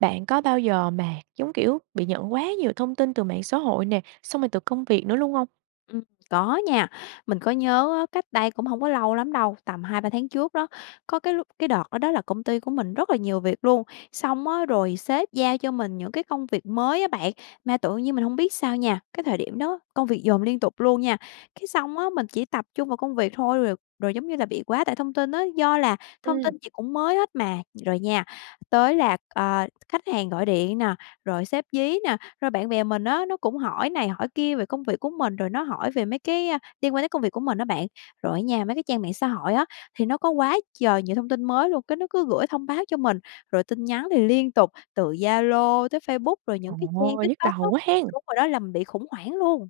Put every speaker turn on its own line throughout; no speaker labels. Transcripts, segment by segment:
Bạn có bao giờ mà, giống kiểu, bị nhận quá nhiều thông tin từ mạng xã hội nè, xong rồi từ công việc nữa luôn hông?
Ừm, có nha. Mình có nhớ á, cách đây cũng hông có lâu lắm đâu, tầm 2-3 tháng trước đó, có cái lúc cái đợt đó đó là công ty của mình rất là nhiều việc luôn, xong á, rồi sếp giao cho mình những cái công việc mới á bạn. Mà tự nhiên mình hông biết sao nha, cái thời điểm đó công việc dồn liên tục luôn nha. Cái xong á, mình chỉ tập trung vào công việc thôi, rồi rồi giống như là bị quá tải thông tin á, do là thông
Ừm.
tin gì cũng mới hết mà. Rồi nha, tới là, ờ, khách hàng gọi điện nè, rồi sếp dí nè, rồi bạn bè mình á, nó cũng hỏi này hỏi kia về công việc của mình, rồi nó hỏi về mấy cái, ơ, liên quan tới công việc của mình á bạn. Rồi á nha, mấy cái trang mạng xã hội á, thì nó có quá trời nhiều thông tin mới luôn, cái nó cứ gửi thông báo cho mình. Rồi tin nhắn thì liên tục từ Zalo tới Facebook, rồi những
Trời
cái trang
ơi, nhức
TikTok
đầu
á,
quá hén!
đúng rồi đó, làm mình bị khủng hoảng luôn.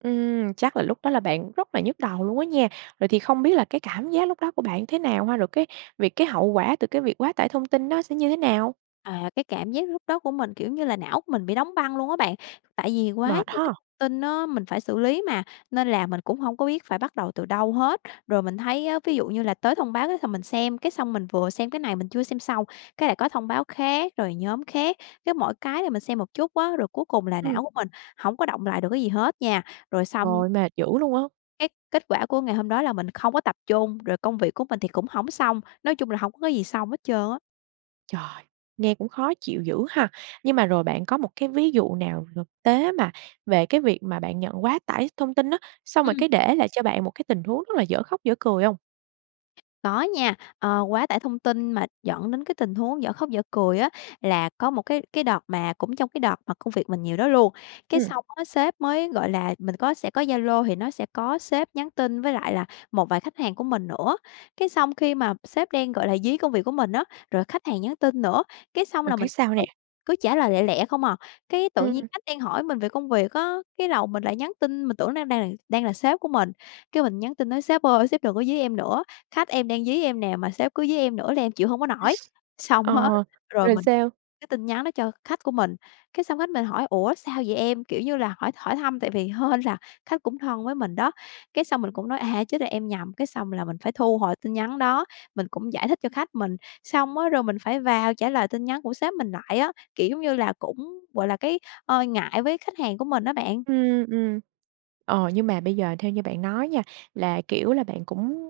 Ừm, chắc là lúc đó là bạn rất là nhức đầu luôn á nha. Vậy thì không biết là cái cảm giác lúc đó của bạn thế nào ha? Rồi cái việc cái hậu quả từ cái việc quá tải thông tin nó sẽ như thế nào?
À, cái cảm giác lúc đó của mình, kiểu như là, não của mình bị đóng băng luôn á bạn. Tại vì quá
Mệt
nhiều cái
ha.
tin á, mình phải xử lý mà, nên là mình cũng hông có biết phải bắt đầu từ đâu hết. Rồi mình thấy á, ví dụ như là tới thông báo cái th mình xem, cái xong mình vừa xem cái này mình chưa xem xong, cái lại có thông báo khác, rồi nhóm khác. Cái mỗi cái là mình xem một chút á, rồi cuối cùng là
Ừm.
não của mình hổng có đọng lại được cái gì hết nha. Rồi xong
Trời, mệt dữ luôn á.
cái kết quả của ngày hôm đó là mình không có tập trung, rồi công việc của mình thì cũng hổng xong. Nói chung là hổng có cái gì xong hết trơn á.
Trời, nghe cũng khó chịu dữ ha. Nhưng mà rồi bạn có một cái ví dụ nào thực tế mà về cái việc mà bạn nhận quá tải thông tin á, xong rồi
Ừm.
cái để lại cho bạn một cái tình huống rất là dở khóc dở cười hông?
Có nha. Ờ, quá tải thông tin mà dẫn đến cái tình huống dở khóc dở cười á, là có một cái cái đợt mà cũng trong cái đợt mà công việc mình nhiều đó luôn. Cái
Ừm.
xong á, sếp mới, gọi là, mình có sẽ có Zalo thì nó sẽ có sếp nhắn tin với lại là một vài khách hàng của mình nữa. Cái xong khi mà sếp đang, gọi là, dí công việc của mình á, rồi khách hàng nhắn tin nữa, cái xong
Rồi
là
cái
mình
sao
cứ
nè?
cứ trả lời lẹ lẹ không à. Cái tự nhiên
Ừm.
khách đang hỏi mình về công việc á, cái đầu mình lại nhắn tin, mình tưởng nó đang đà đang là sếp của mình, cái mình nhắn tin nói: "Sếp ơi, sếp đừng có dí em nữa. Khách em đang dí em nè, mà sếp cứ dí em nữa là em chịu hông có nổi." Xong hết
Ờ,
rồi
rồi
mình
sao?
cái tin nhắn đó cho khách của mình. Cái xong khách mình hỏi: "Ủa, sao vậy em?" Kiểu như là hỏi hỏi thăm, tại vì hên là khách cũng thân với mình đó. Cái xong mình cũng nói: "À, chết rồi, em nhầm." Cái xong là mình phải thu hồi tin nhắn đó, mình cũng giải thích cho khách mình. Xong á, rồi mình phải vào trả lời tin nhắn của sếp mình lại á, kiểu giống như là cũng, gọi là, cái, ờ, ngại với khách hàng của mình á bạn.
Ừm, ừm. Ờ, nhưng mà bây giờ theo như bạn nói nha, là kiểu là bạn cũng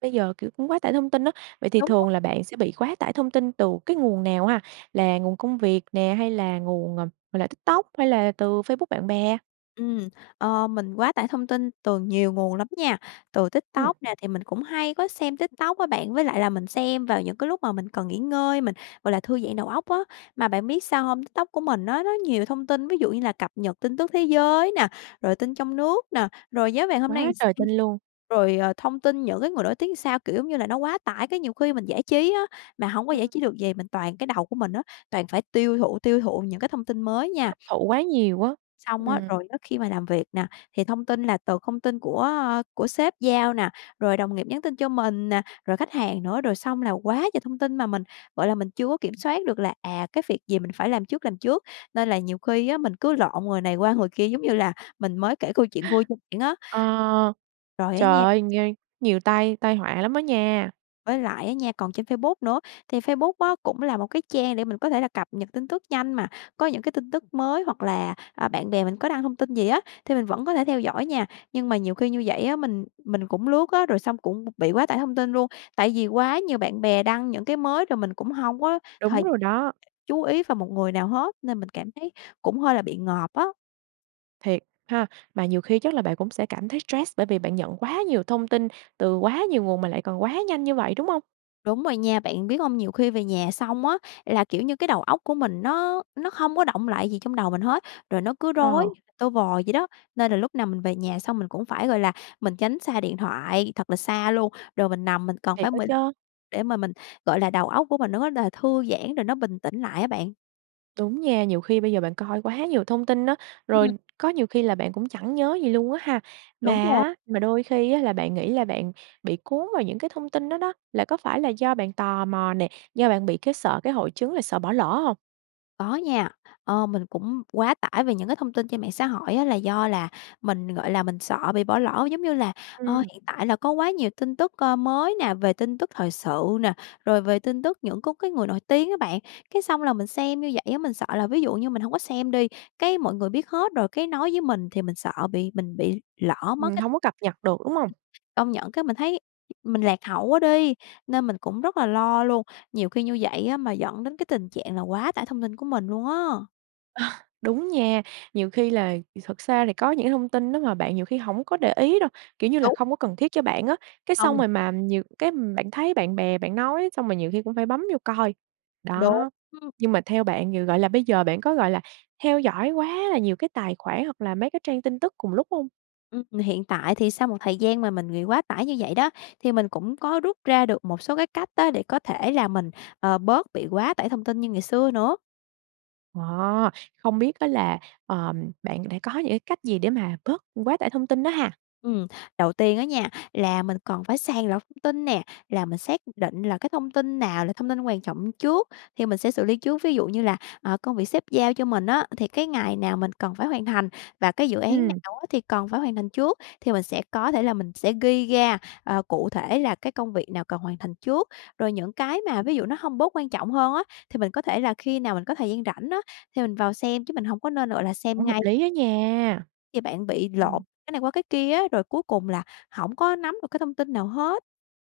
bây giờ, kiểu, cũng quá tải thông tin á, vậy thì
Đúng rồi.
thường là bạn sẽ bị quá tải thông tin từ cái nguồn nào ha? Là nguồn công việc nè, hay là nguồn, ờ, gọi là, TikTok hay là từ Facebook bạn bè?
Ừm, ờ, mình quá tải thông tin từ nhiều nguồn lắm nha. Từ
Ừm.
TikTok nè, thì mình cũng hay có xem TikTok á bạn, với lại là mình xem vào những cái lúc mà mình cần nghỉ ngơi, mình, gọi là, thư giãn đầu óc á. Mà bạn biết sao hông? TikTok của mình á, nó nhiều thông tin, ví dụ như là cập nhật tin tức thế giới nè, rồi tin trong nước nè, rồi giá vàng hôm nay làm
Quá
s
trời tin luôn.
rồi, ờ, thông tin những cái người nổi tiếng sao. Kiểu, giống như là, nó quá tải, cái nhiều khi mình giải trí á, mà hổng có giải
Ừm.
trí được gì, mình toàn cái đầu của mình á, toàn phải tiêu thụ, tiêu thụ những cái thông tin mới nha.
Hấp thụ quá nhiều á,
Xong á,
ừm.
rồi á khi mà làm việc nè, thì thông tin là từ thông tin của, a, của sếp giao nè, rồi đồng nghiệp nhắn tin cho mình nè, rồi khách hàng nữa, rồi xong là quá trời thông tin mà mình, gọi là, mình chưa có kiểm soát được là, à, cái việc gì mình phải làm trước, làm trước. Nên là nhiều khi á mình cứ lộn người này qua người kia giống như là mình mới kể câu chuyện vui cho bạn á.
Ờ.
Rồi, á
Trời
nha
ơi, nh nhiều tai tai họa lắm á nha.
Với lại á nha, còn trên Facebook nữa, thì Facebook á cũng là một cái trang để mình có thể là cập nhật tin tức nhanh mà, có những cái tin tức mới hoặc là, à, bạn bè mình có đăng thông tin gì á, thì mình vẫn có thể theo dõi nha. Nhưng mà nhiều khi như vậy á, mình mình cũng lướt á, rồi xong cũng b bị quá tải thông tin luôn, tại vì quá nhiều bạn bè đăng những cái mới rồi mình cũng hông có
Đúng
thời
rồi đó.
chú ý vào một người nào hết, nên mình cảm thấy cũng hơi là bị ngợp á.
Thiệt ha. Mà nhiều khi chắc là bạn cũng sẽ cảm thấy stress bởi vì bạn nhận quá nhiều thông tin từ quá nhiều nguồn mà lại còn quá nhanh như vậy, đúng hông?
Đúng rồi nha, bạn biết hông, nhiều khi về nhà xong á là, kiểu như, cái đầu óc của mình nó nó không có đọng lại gì trong đầu mình hết, rồi nó cứ rối
Ờ.
như là tơ vò vậy đó. Nên là lúc nào mình về nhà xong mình cũng phải, gọi là, mình tránh xa điện thoại thật là xa luôn, rồi mình nằm mình cần
Thiệt
phải
á
15
chớ.
để mà mình, gọi là, đầu óc của mình nó là thư giãn rồi nó bình tĩnh lại á bạn.
Đúng nha, nhiều khi bây giờ bạn coi quá nhiều thông tin á,
Ừm.
rồi có nhiều khi là bạn cũng chẳng nhớ gì luôn á ha. Mà
Đúng rồi.
á mà đôi khi á là bạn nghĩ là bạn bị cuốn vào những cái thông tin đó đó, là có phải là do bạn tò mò nè, do bạn bị cái sợ cái hội chứng là sợ bỏ lỡ hông?
Có nha. Ờ, mình cũng quá tải về những cái thông tin trên mạng xã hội á là do là mình, gọi là, mình sợ bị bỏ lỡ, giống như là, ờ,
Ừm.
hiện tại là có quá nhiều tin tức, ơ, mới nè, về tin tức thời sự nè, rồi về tin tức những có cái người nổi tiếng á bạn. Cái xong là mình xem như vậy á, mình sợ là ví dụ như mình hông có xem đi, cái mọi người biết hết rồi cái nói với mình thì mình sợ bị mình bị lỡ mất
Ừm,
cái
hông
ừm,
có cập nhật được, đúng hông?
công nhận cái mình thấy mình lạc hậu quá đi, nên mình cũng rất là lo luôn. Nhiều khi như vậy á mà dẫn đến cái tình trạng là quá tải thông tin của mình luôn á.
Đúng nha, nhiều khi lài thì thật xa thì có những thông tin đó mà bạn nhiều khi hổng có để ý đâu, kiểu như là,
Đúng.
không có cần thiết cho bạn á, cái xong
Hông.
rồi mà nhiều cái bạn thấy bạn bè bạn nói xong rồi nhiều khi cũng phải bấm vô coi.
Đúng.
Đó,
Ưm.
nhưng mà theo bạn g gọi là, bây giờ bạn có, gọi là, theo dõi quá là nhiều cái tài khoản hoặc là mấy cái trang tin tức cùng lúc không?
Ừm, hiện tại thì sau một thời gian mà mình nghị quá tải như vậy đó, thì mình cũng có rút ra được một số cái cách á, để có thể là mình, ờ, bớt bị quá tải thông tin như ngày xưa nữa.
Wow! Không biết á là, ờm, bạn đã có những cái cách gì để mà bớt quá tải thông tin đó ha?
Ừm, đầu tiên á nha, là mình cần phải sàng lọc thông tin nè, là mình xác định là cái thông tin nào là thông tin quan trọng trước, thì mình sẽ xử lý trước. Ví dụ như là, ờ, công việc sếp giao cho mình á, thì cái ngày nào mình cần phải hoàn thành và cái dự án
Ừm.
nào á thì cần phải hoàn thành trước thì mình sẽ có thể là mình sẽ ghi ra, ờ, cụ thể là cái công việc nào cần hoàn thành trước. Rồi những cái mà ví dụ nó hông bớt quan trọng hơn á, thì mình có thể là khi nào mình có thời gian rảnh á, thì mình vào xem chứ mình hông có nên, gọi là, xem
Cũng hợp
ngay.
lý á nha.
Thì bạn bị
Ừm.
lộn cái này qua cái kia á, rồi cuối cùng là hổng có nắm được cái thông tin nào hết.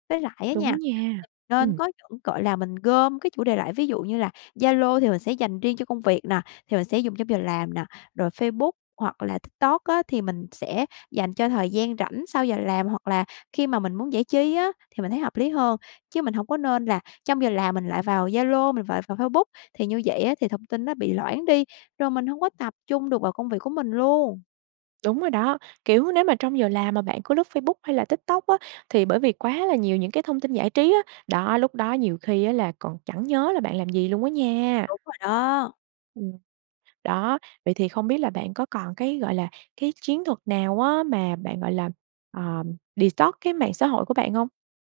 Với lại á
Đúng
nha, [unintelligible]
nha.
nên
Ừm.
có những, gọi là, mình gom cái chủ đề lại ví dụ như là Zalo thì mình sẽ dành riêng cho công việc nè, thì mình sẽ dùng trong giờ làm nè. Rồi Facebook hoặc là TikTok á thì mình sẽ dành cho thời gian rảnh sau giờ làm hoặc là khi mà mình muốn giải trí á, thì mình thấy hợp lý hơn. Chứ mình hổng có nên là trong giờ làm mình lại vào Zalo, mình vào F Facebook thì như vậy á thì thông tin nó bị loãng đi, rồi mình hông có tập trung được vào công việc của mình luôn!
Đúng rồi đó, kiểu, nếu mà trong giờ làm mà bạn cứ lướt Facebook hay là TikTok á, thì bởi vì quá là nhiều những cái thông tin giải trí á, đó, lúc đó nhiều khi á là còn chẳng nhớ là bạn làm gì luôn á nha.
Đúng rồi đó.
Ừm. Đó, vậy thì không biết bạn có còn cái, gọi là, cái chiến thuật nào á, mà bạn, gọi là, ờm, detox cái mạng xã hội của bạn hông?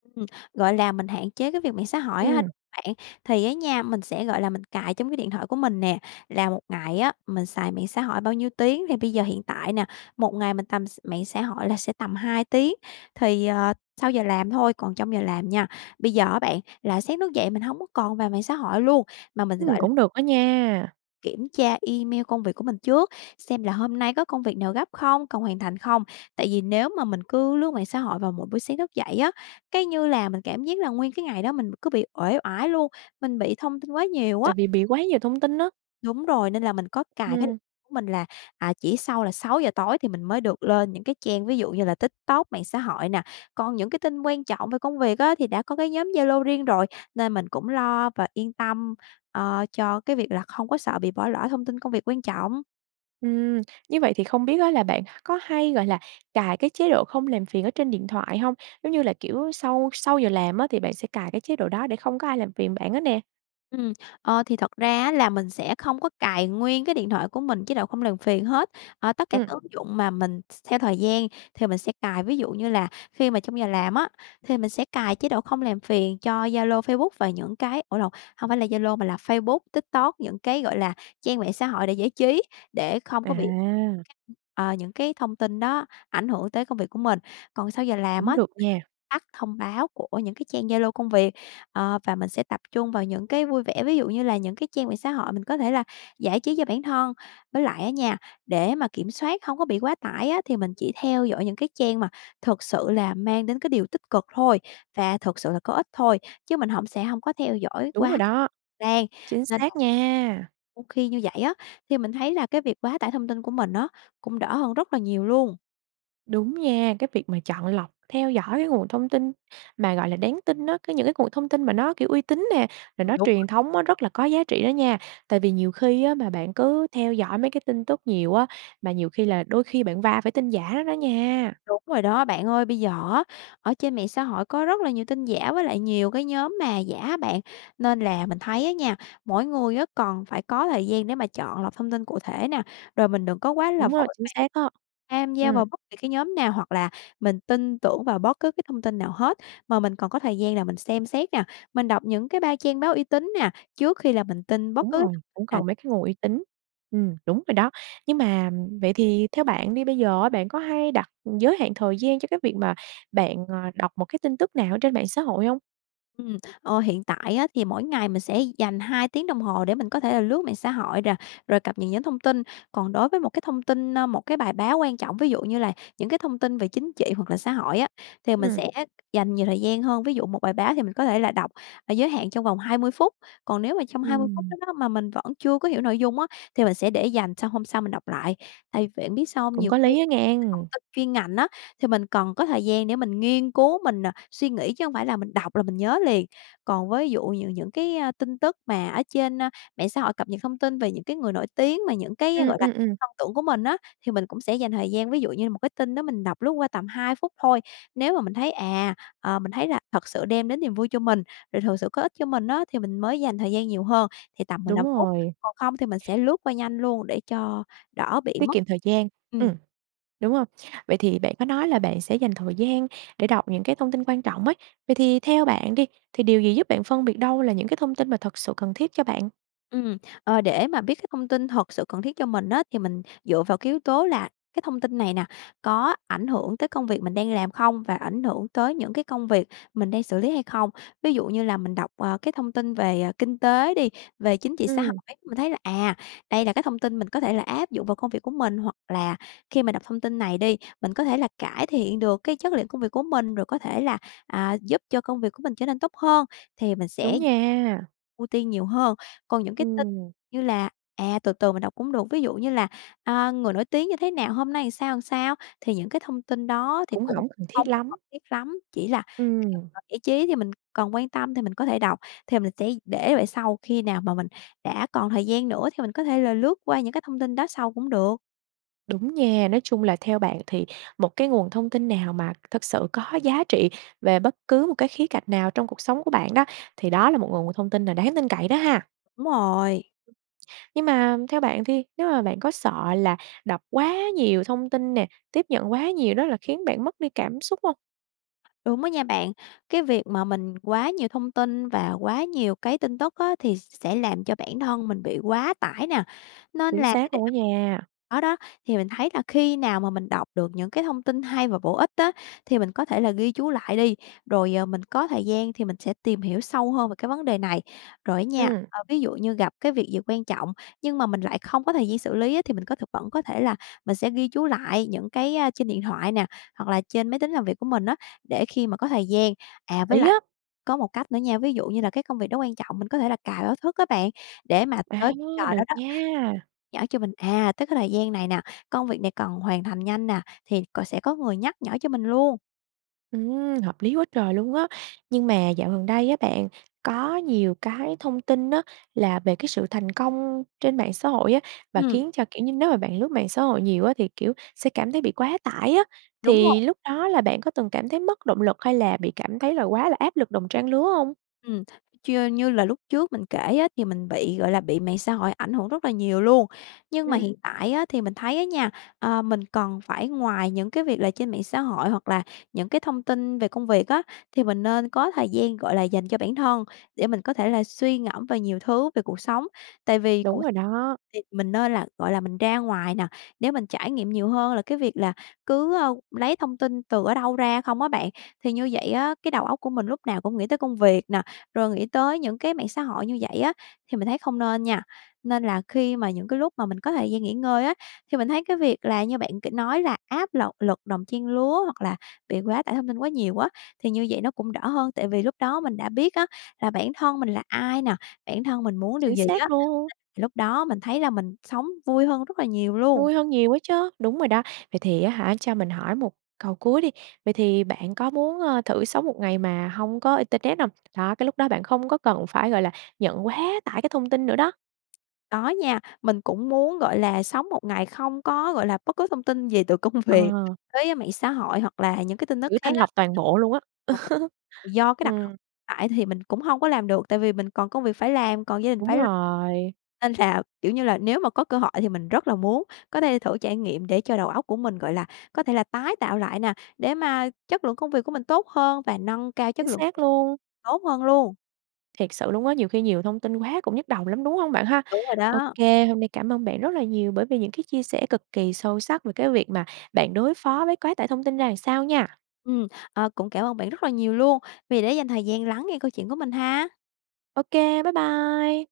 Ừm, gọi là, mình hạn chế cái việc mạng xã hội á ha
Ừm.
đúng bạn. Thì á nha, mình sẽ, gọi là, mình cài trong cái điện thoại của mình nè, là một ngày á mình xài mạng xã hội bao nhiêu tiếng, thì bây giờ hiện tại nè, một ngày mình tầm x mạng xã hội là sẽ tầm 2 tiếng. Thì, ờ, sau giờ làm thôi, còn trong giờ làm nha. Bây giờ á bạn, là sáng thức dậy mình hổng có còn vào mạng xã hội luôn, mà mình,
Ừm,
gọi là
cũng được đó nha.
kiểm tra email công việc của mình trước, xem là hôm nay có công việc nào gấp không, cần hoàn thành không. Tại vì nếu mà mình cứ lướt mạng xã hội vào mỗi buổi sáng thức dậy á, cái, như là mình cảm giác là nguyên cái ngày đó mình cứ bị uể oải luôn, mình bị thông tin quá nhiều á.
Tại vì bị quá nhiều thông tin á.
Đúng rồi, nên là mình có cài cái điện
Ừm.
của mình là, à, chỉ sau là 6:00 tối thì mình mới được lên những cái trang ví dụ như là TikTok, mạng xã hội nè. Còn những cái tin quan trọng về công việc á thì đã có cái nhóm Zalo riêng rồi, nên mình cũng lo và yên tâm, ờ, cho cái việc là không có sợ bị bỏ lỡ thông tin công việc quan trọng.
Ừm. Như vậy thì không biết á là bạn có hay, gọi là, cài cái chế độ không làm phiền ở trên điện thoại hông? Giống như là, kiểu, sau sau giờ làm á, thì bạn sẽ cài cái chế độ đó để không có ai làm phiền bạn hết nè.
Ừm. Ờ, thì thật ra á là mình sẽ không có cài nguyên cái điện thoại của mình chế độ không làm phiền hết. Ờ, tất cả
Ừm.
các ứng dụng mà mình th theo thời gian thì mình sẽ cài, ví dụ như là khi mà trong giờ làm á, thì mình sẽ cài chế độ không làm phiền cho Zalo, Facebook và những cái ủa lộn, hông phải là Zalo mà là Facebook, TikTok, những cái gọi là trang mạng xã hội để giải trí, để không có bị
À.
[unintelligible] ờ, những cái thông tin đó ảnh hưởng tới công việc của mình. Còn sau giờ làm
Cũng
á, [unintelligible]
được nha.
tắt thông báo của những cái trang Zalo công việc, ờ, và mình sẽ tập trung vào những cái vui vẻ, ví dụ như là những cái trang về xã hội mình có thể là giải trí cho bản thân. Với lại á nha, để mà kiểm soát hông có bị quá tải á, thì mình chỉ theo dõi những cái trang mà thực sự là mang đến cái điều tích cực thôi, và thực sự là có ích thôi. Chứ mình hổng sẽ hông có theo dõi
Đúng rồi
quá
đó.
trang,
Chính
nên là
xác nha.
[unintelligible] khi như vậy á, thì mình thấy là cái việc quá tải thông tin của mình á, cũng đỡ hơn rất là nhiều luôn.
Đúng nha, cái việc mà chọn lọc theo dõi cái nguồn thông tin mà, gọi là, đáng tin á, có những cái nguồn thông tin mà nó, kiểu, uy tín nè, rồi
Ừm,
nó
đúng á.
truyền thống á, rất là có giá trị đó nha. Tại vì nhiều khi á mà bạn cứ theo dõi mấy cái tin tức nhiều á, mà nhiều khi là đôi khi bạn va phải tin giả nó đó nha.
Đúng rồi đó bạn ơi. Bây giờ á, ở trên mạng xã hội có rất là nhiều tin giả với lại nhiều cái nhóm mà giả á bạn, nên là mình thấy á nha, mỗi người á còn phải có thời gian để mà chọn lọc thông tin cụ thể nè, rồi mình đừng có quá là
Đúng rồi,
vội
chính
vàng
xác đó.
tham gia
Ừm.
vào bất kỳ cái nhóm nào hoặc là mình tin tưởng vào bất cứ cái thông tin nào hết. Mà mình cần có thời gian là mình xem xét nè, mình đọc những cái ba trang báo uy tín nè, trước khi là mình tin bất
Đúng
cứ
rồi,
[unintelligible]
cũng
nào.
còn mấy cái nguồn uy tín. Ừm, đúng rồi đó. Nhưng mà vậy thì theo bạn đi, bây giờ á bạn có hay đặt giới hạn thời gian cho cái việc mà bạn, ờ, đọc một cái tin tức nào ở trên mạng xã hội hông?
Ừm, ờ, hiện tại á thì mỗi ngày mình sẽ dành 2 tiếng đồng hồ để mình có thể là lướt mạng xã hội nè, rồi cập nhật những thông tin. Còn đối với một cái thông tin, ơ, một cái bài báo quan trọng, ví dụ như là những cái thông tin về chính trị hoặc là xã hội á, thì mình
Ừm.
sẽ dành nhiều thời gian hơn. Ví dụ một bài báo thì mình có thể là đọc và giới hạn trong vòng 20 phút. Còn nếu mà trong 20 phút
Ừm.
đó đó mà mình vẫn chưa có hiểu nội dung á thì mình sẽ để dành sang hôm sau mình đọc lại. Tại biết bạn sao hông?
Cũng
Nhiều
có
khi
lý á
cái thông
nghen.
tin chuyên ngành á, thì mình cần có thời gian để mình nghiên cứu, mình, ờ, suy nghĩ chứ hông phải là mình đọc là mình nhớ liền. Còn ví dụ nh những cái, ơ, tin tức mà ở trên, a, mạng xã hội cập nhật thông tin về những cái người nổi tiếng mà những cái,
Ừm,
gọi là,
ừm, ừm.
thông tưởng của mình á, thì mình cũng sẽ dành thời gian, ví dụ như là một cái tin đó mình đọc lướt qua tầm 2 phút thôi. Nếu mà mình thấy, à, ờ, mình thấy là thật sự đem đến niềm vui cho mình, rồi thực sự có ích cho mình á, thì mình mới dành thời gian nhiều hơn thì tầm mười
Đúng
lăm phút.
rồi.
Còn không thì mình sẽ lướt qua nhanh luôn để cho đỡ bị
Tiết
mất
kiệm thời gian,
Ừm.
ừm. Đúng hông? Vậy thì bạn có nói là bạn sẽ dành thời gian để đọc những cái thông tin quan trọng ấy, vậy thì theo bạn đi, thì điều gì giúp bạn phân biệt đâu là những cái thông tin mà thật sự cần thiết cho bạn?
Ừm, ờ, để mà biết cái thông tin thật sự cần thiết cho mình á, thì mình dựa vào cái yếu tố là cái thông tin này nè, có ảnh hưởng tới công việc mình đang làm không và ảnh hưởng tới những cái công việc mình đang xử lý hay không. Ví dụ như là mình đọc, ờ, cái thông tin về, ờ, kinh tế đi, về chính trị xã
Ừm.
hội, mình thấy là, à, đây là cái thông tin mình có thể là áp dụng vào công việc của mình, hoặc là khi mà đọc thông tin này đi, mình có thể là cải thiện được cái chất lượng công việc của mình, rồi có thể là, à, giúp cho công việc của mình trở nên tốt hơn thì mình
Đúng
sẽ
nha.
ưu tiên nhiều hơn. Còn những cái tin
Ừm.
như là, à, từ từ mình đọc cũng được, ví dụ như là, à, người nổi tiếng như thế nào, hôm nay làm sao, làm sao, thì những cái thông tin đó thì
Cũng
cũng
hổng cần
không
thiết
có
lắm.
cần thiết lắm, chỉ là khi
Ừm.
mà giải trí thì mình cần quan tâm thì mình có thể đọc, thì mình sẽ để về sau, khi nào mà mình đã còn thời gian nữa thì mình có thể là lướt qua những cái thông tin đó sau cũng được.
Đúng nha, nói chung là theo bạn thì một cái nguồn thông tin nào mà thực sự có giá trị về bất cứ một cái khía cạnh nào trong cuộc sống của bạn đó, thì đó là một nguồn thông tin là đáng tin cậy đó ha?
Đúng rồi.
Nhưng mà theo bạn thì nếu mà bạn có sợ là đọc quá nhiều thông tin nè, tiếp nhận quá nhiều đó là khiến bạn mất đi cảm xúc hông?
Đúng á nha bạn. Cái việc mà mình quá nhiều thông tin và quá nhiều cái tin tức á, thì sẽ làm cho bản thân mình bị quá tải nè. Nên
Chính
là phải
xác
để
luôn á
nó
nha.
đó đó, thì mình thấy là khi nào mà mình đọc được những cái thông tin hay và bổ ích á, thì mình có thể là ghi chú lại đi, rồi, ờ, mình có thời gian thì mình sẽ tìm hiểu sâu hơn về cái vấn đề này. Rồi á nha,
Ừm.
ơ, ví dụ như gặp cái việc gì quan trọng nhưng mà mình lại không có thời gian xử lý á, thì mình có thực vẫn có thể là mình sẽ ghi chú lại những cái, a, trên điện thoại nè, hoặc là trên máy tính làm việc của mình á, để khi mà có thời gian à,
Hợp
với
lý á.
lại có một cách nữa nha, ví dụ như là cái công việc đó quan trọng, mình có thể là cài báo thức á bạn, để mà
À,
tới cái giờ đó
được
đó [unintelligible]
nha!
nhở cho mình, à, tức cái thời gian này nè, công việc này cần hoàn thành nhanh nè, thì cò sẽ có người nhắc nhở cho mình luôn.
Ừm, hợp lý quá trời luôn á! Nhưng mà dạo gần đây á bạn có nhiều cái thông tin á, là về cái sự thành công trên mạng xã hội á, và
Ừm.
khiến cho, kiểu như nếu mà bạn lướt mạng xã hội nhiều á thì, kiểu, sẽ cảm thấy bị quá tải á,
Đúng
thì
rồi.
lúc đó là bạn có từng cảm thấy mất động lực hay là bị cảm thấy là quá là áp lực đồng trang lứa hông?
Ừm, chư như là lúc trước mình kể á, thì mình bị, gọi là, bị mạng xã hội ảnh hưởng rất là nhiều luôn. Nhưng mà
Ừm.
hiện tại á, thì mình thấy á nha, ờ, mình cần phải ngoài những cái việc là trên mạng xã hội hoặc là những cái thông tin về công việc á, thì mình nên có thời gian, gọi là, dành cho bản thân để mình có thể là suy ngẫm về nhiều thứ, về cuộc sống. Tại vì
Đúng
cuộc
rồi đó.
thì mình nên là, gọi là, mình ra ngoài nè, để mình trải nghiệm nhiều hơn là cái việc là cứ, a, lấy thông tin từ ở đâu ra không á bạn. Thì như vậy á, cái đầu óc của mình lúc nào cũng nghĩ tới công việc nè, rồi nghĩ tới những cái mạng xã hội như vậy á, thì mình thấy không nên nha. Nên là khi mà những cái lúc mà mình có thời gian nghỉ ngơi á, thì mình thấy cái việc là như bạn kể nói là áp lật lực đồng trang lứa hoặc là bị quá tải thông tin quá nhiều á, thì như vậy nó cũng đỡ hơn. Tại vì lúc đó mình đã biết á là bản thân mình là ai nà, bản thân mình muốn điều
Chính
gì á,
xác luôn!
[unintelligible] thì lúc đó mình thấy là mình sống vui hơn rất là nhiều luôn.
Vui hơn nhiều á chứ, đúng rồi đó. Vậy thì á hả, cho mình hỏi một câu cuối đi, vậy thì bạn có muốn, ờ, thử sống một ngày mà hông có internet hông? Đó, cái lúc đó bạn không có cần phải, gọi là, nhận quá tải cái thông tin nữa đó.
Có nha. Mình cũng muốn, gọi là, sống một ngày không có, gọi là, bất cứ thông tin gì từ công việc
Ờ.
tới mạng xã hội hoặc là những cái tin tức
Kiểu
khác
thanh
á.
lọc toàn bộ luôn á.
[unintelligible] Do cái đặc thù
Ừm.
tại thì mình cũng hông có làm được, tại vì mình còn công việc phải làm, còn gia đình
Đúng
phải lo.
rồi.
Nên là, kiểu như là, nếu mà có cơ hội thì mình rất là muốn có thể thử trải nghiệm, để cho đầu óc của mình, gọi là, có thể là tái tạo lại nà, để mà chất lượng công việc của mình tốt hơn, và nâng cao chất
Chính
lượng
xác
[unintelligible]
luôn.
tốt hơn luôn.
Thiệt sự luôn á, nhiều khi nhiều thông tin quá cũng nhức đầu lắm, đúng hông bạn ha?
Đúng rồi
Ô
đó.
kê, hôm nay cảm ơn bạn rất là nhiều bởi vì những cái chia sẻ cực kỳ sâu sắc về cái việc mà bạn đối phó với quá tải thông tin ra làm sao nha.
Ừm, ờ, cũng cảm ơn bạn rất là nhiều luôn vì đã dành thời gian lắng nghe câu chuyện của mình ha!
Ô kê. Bái bai!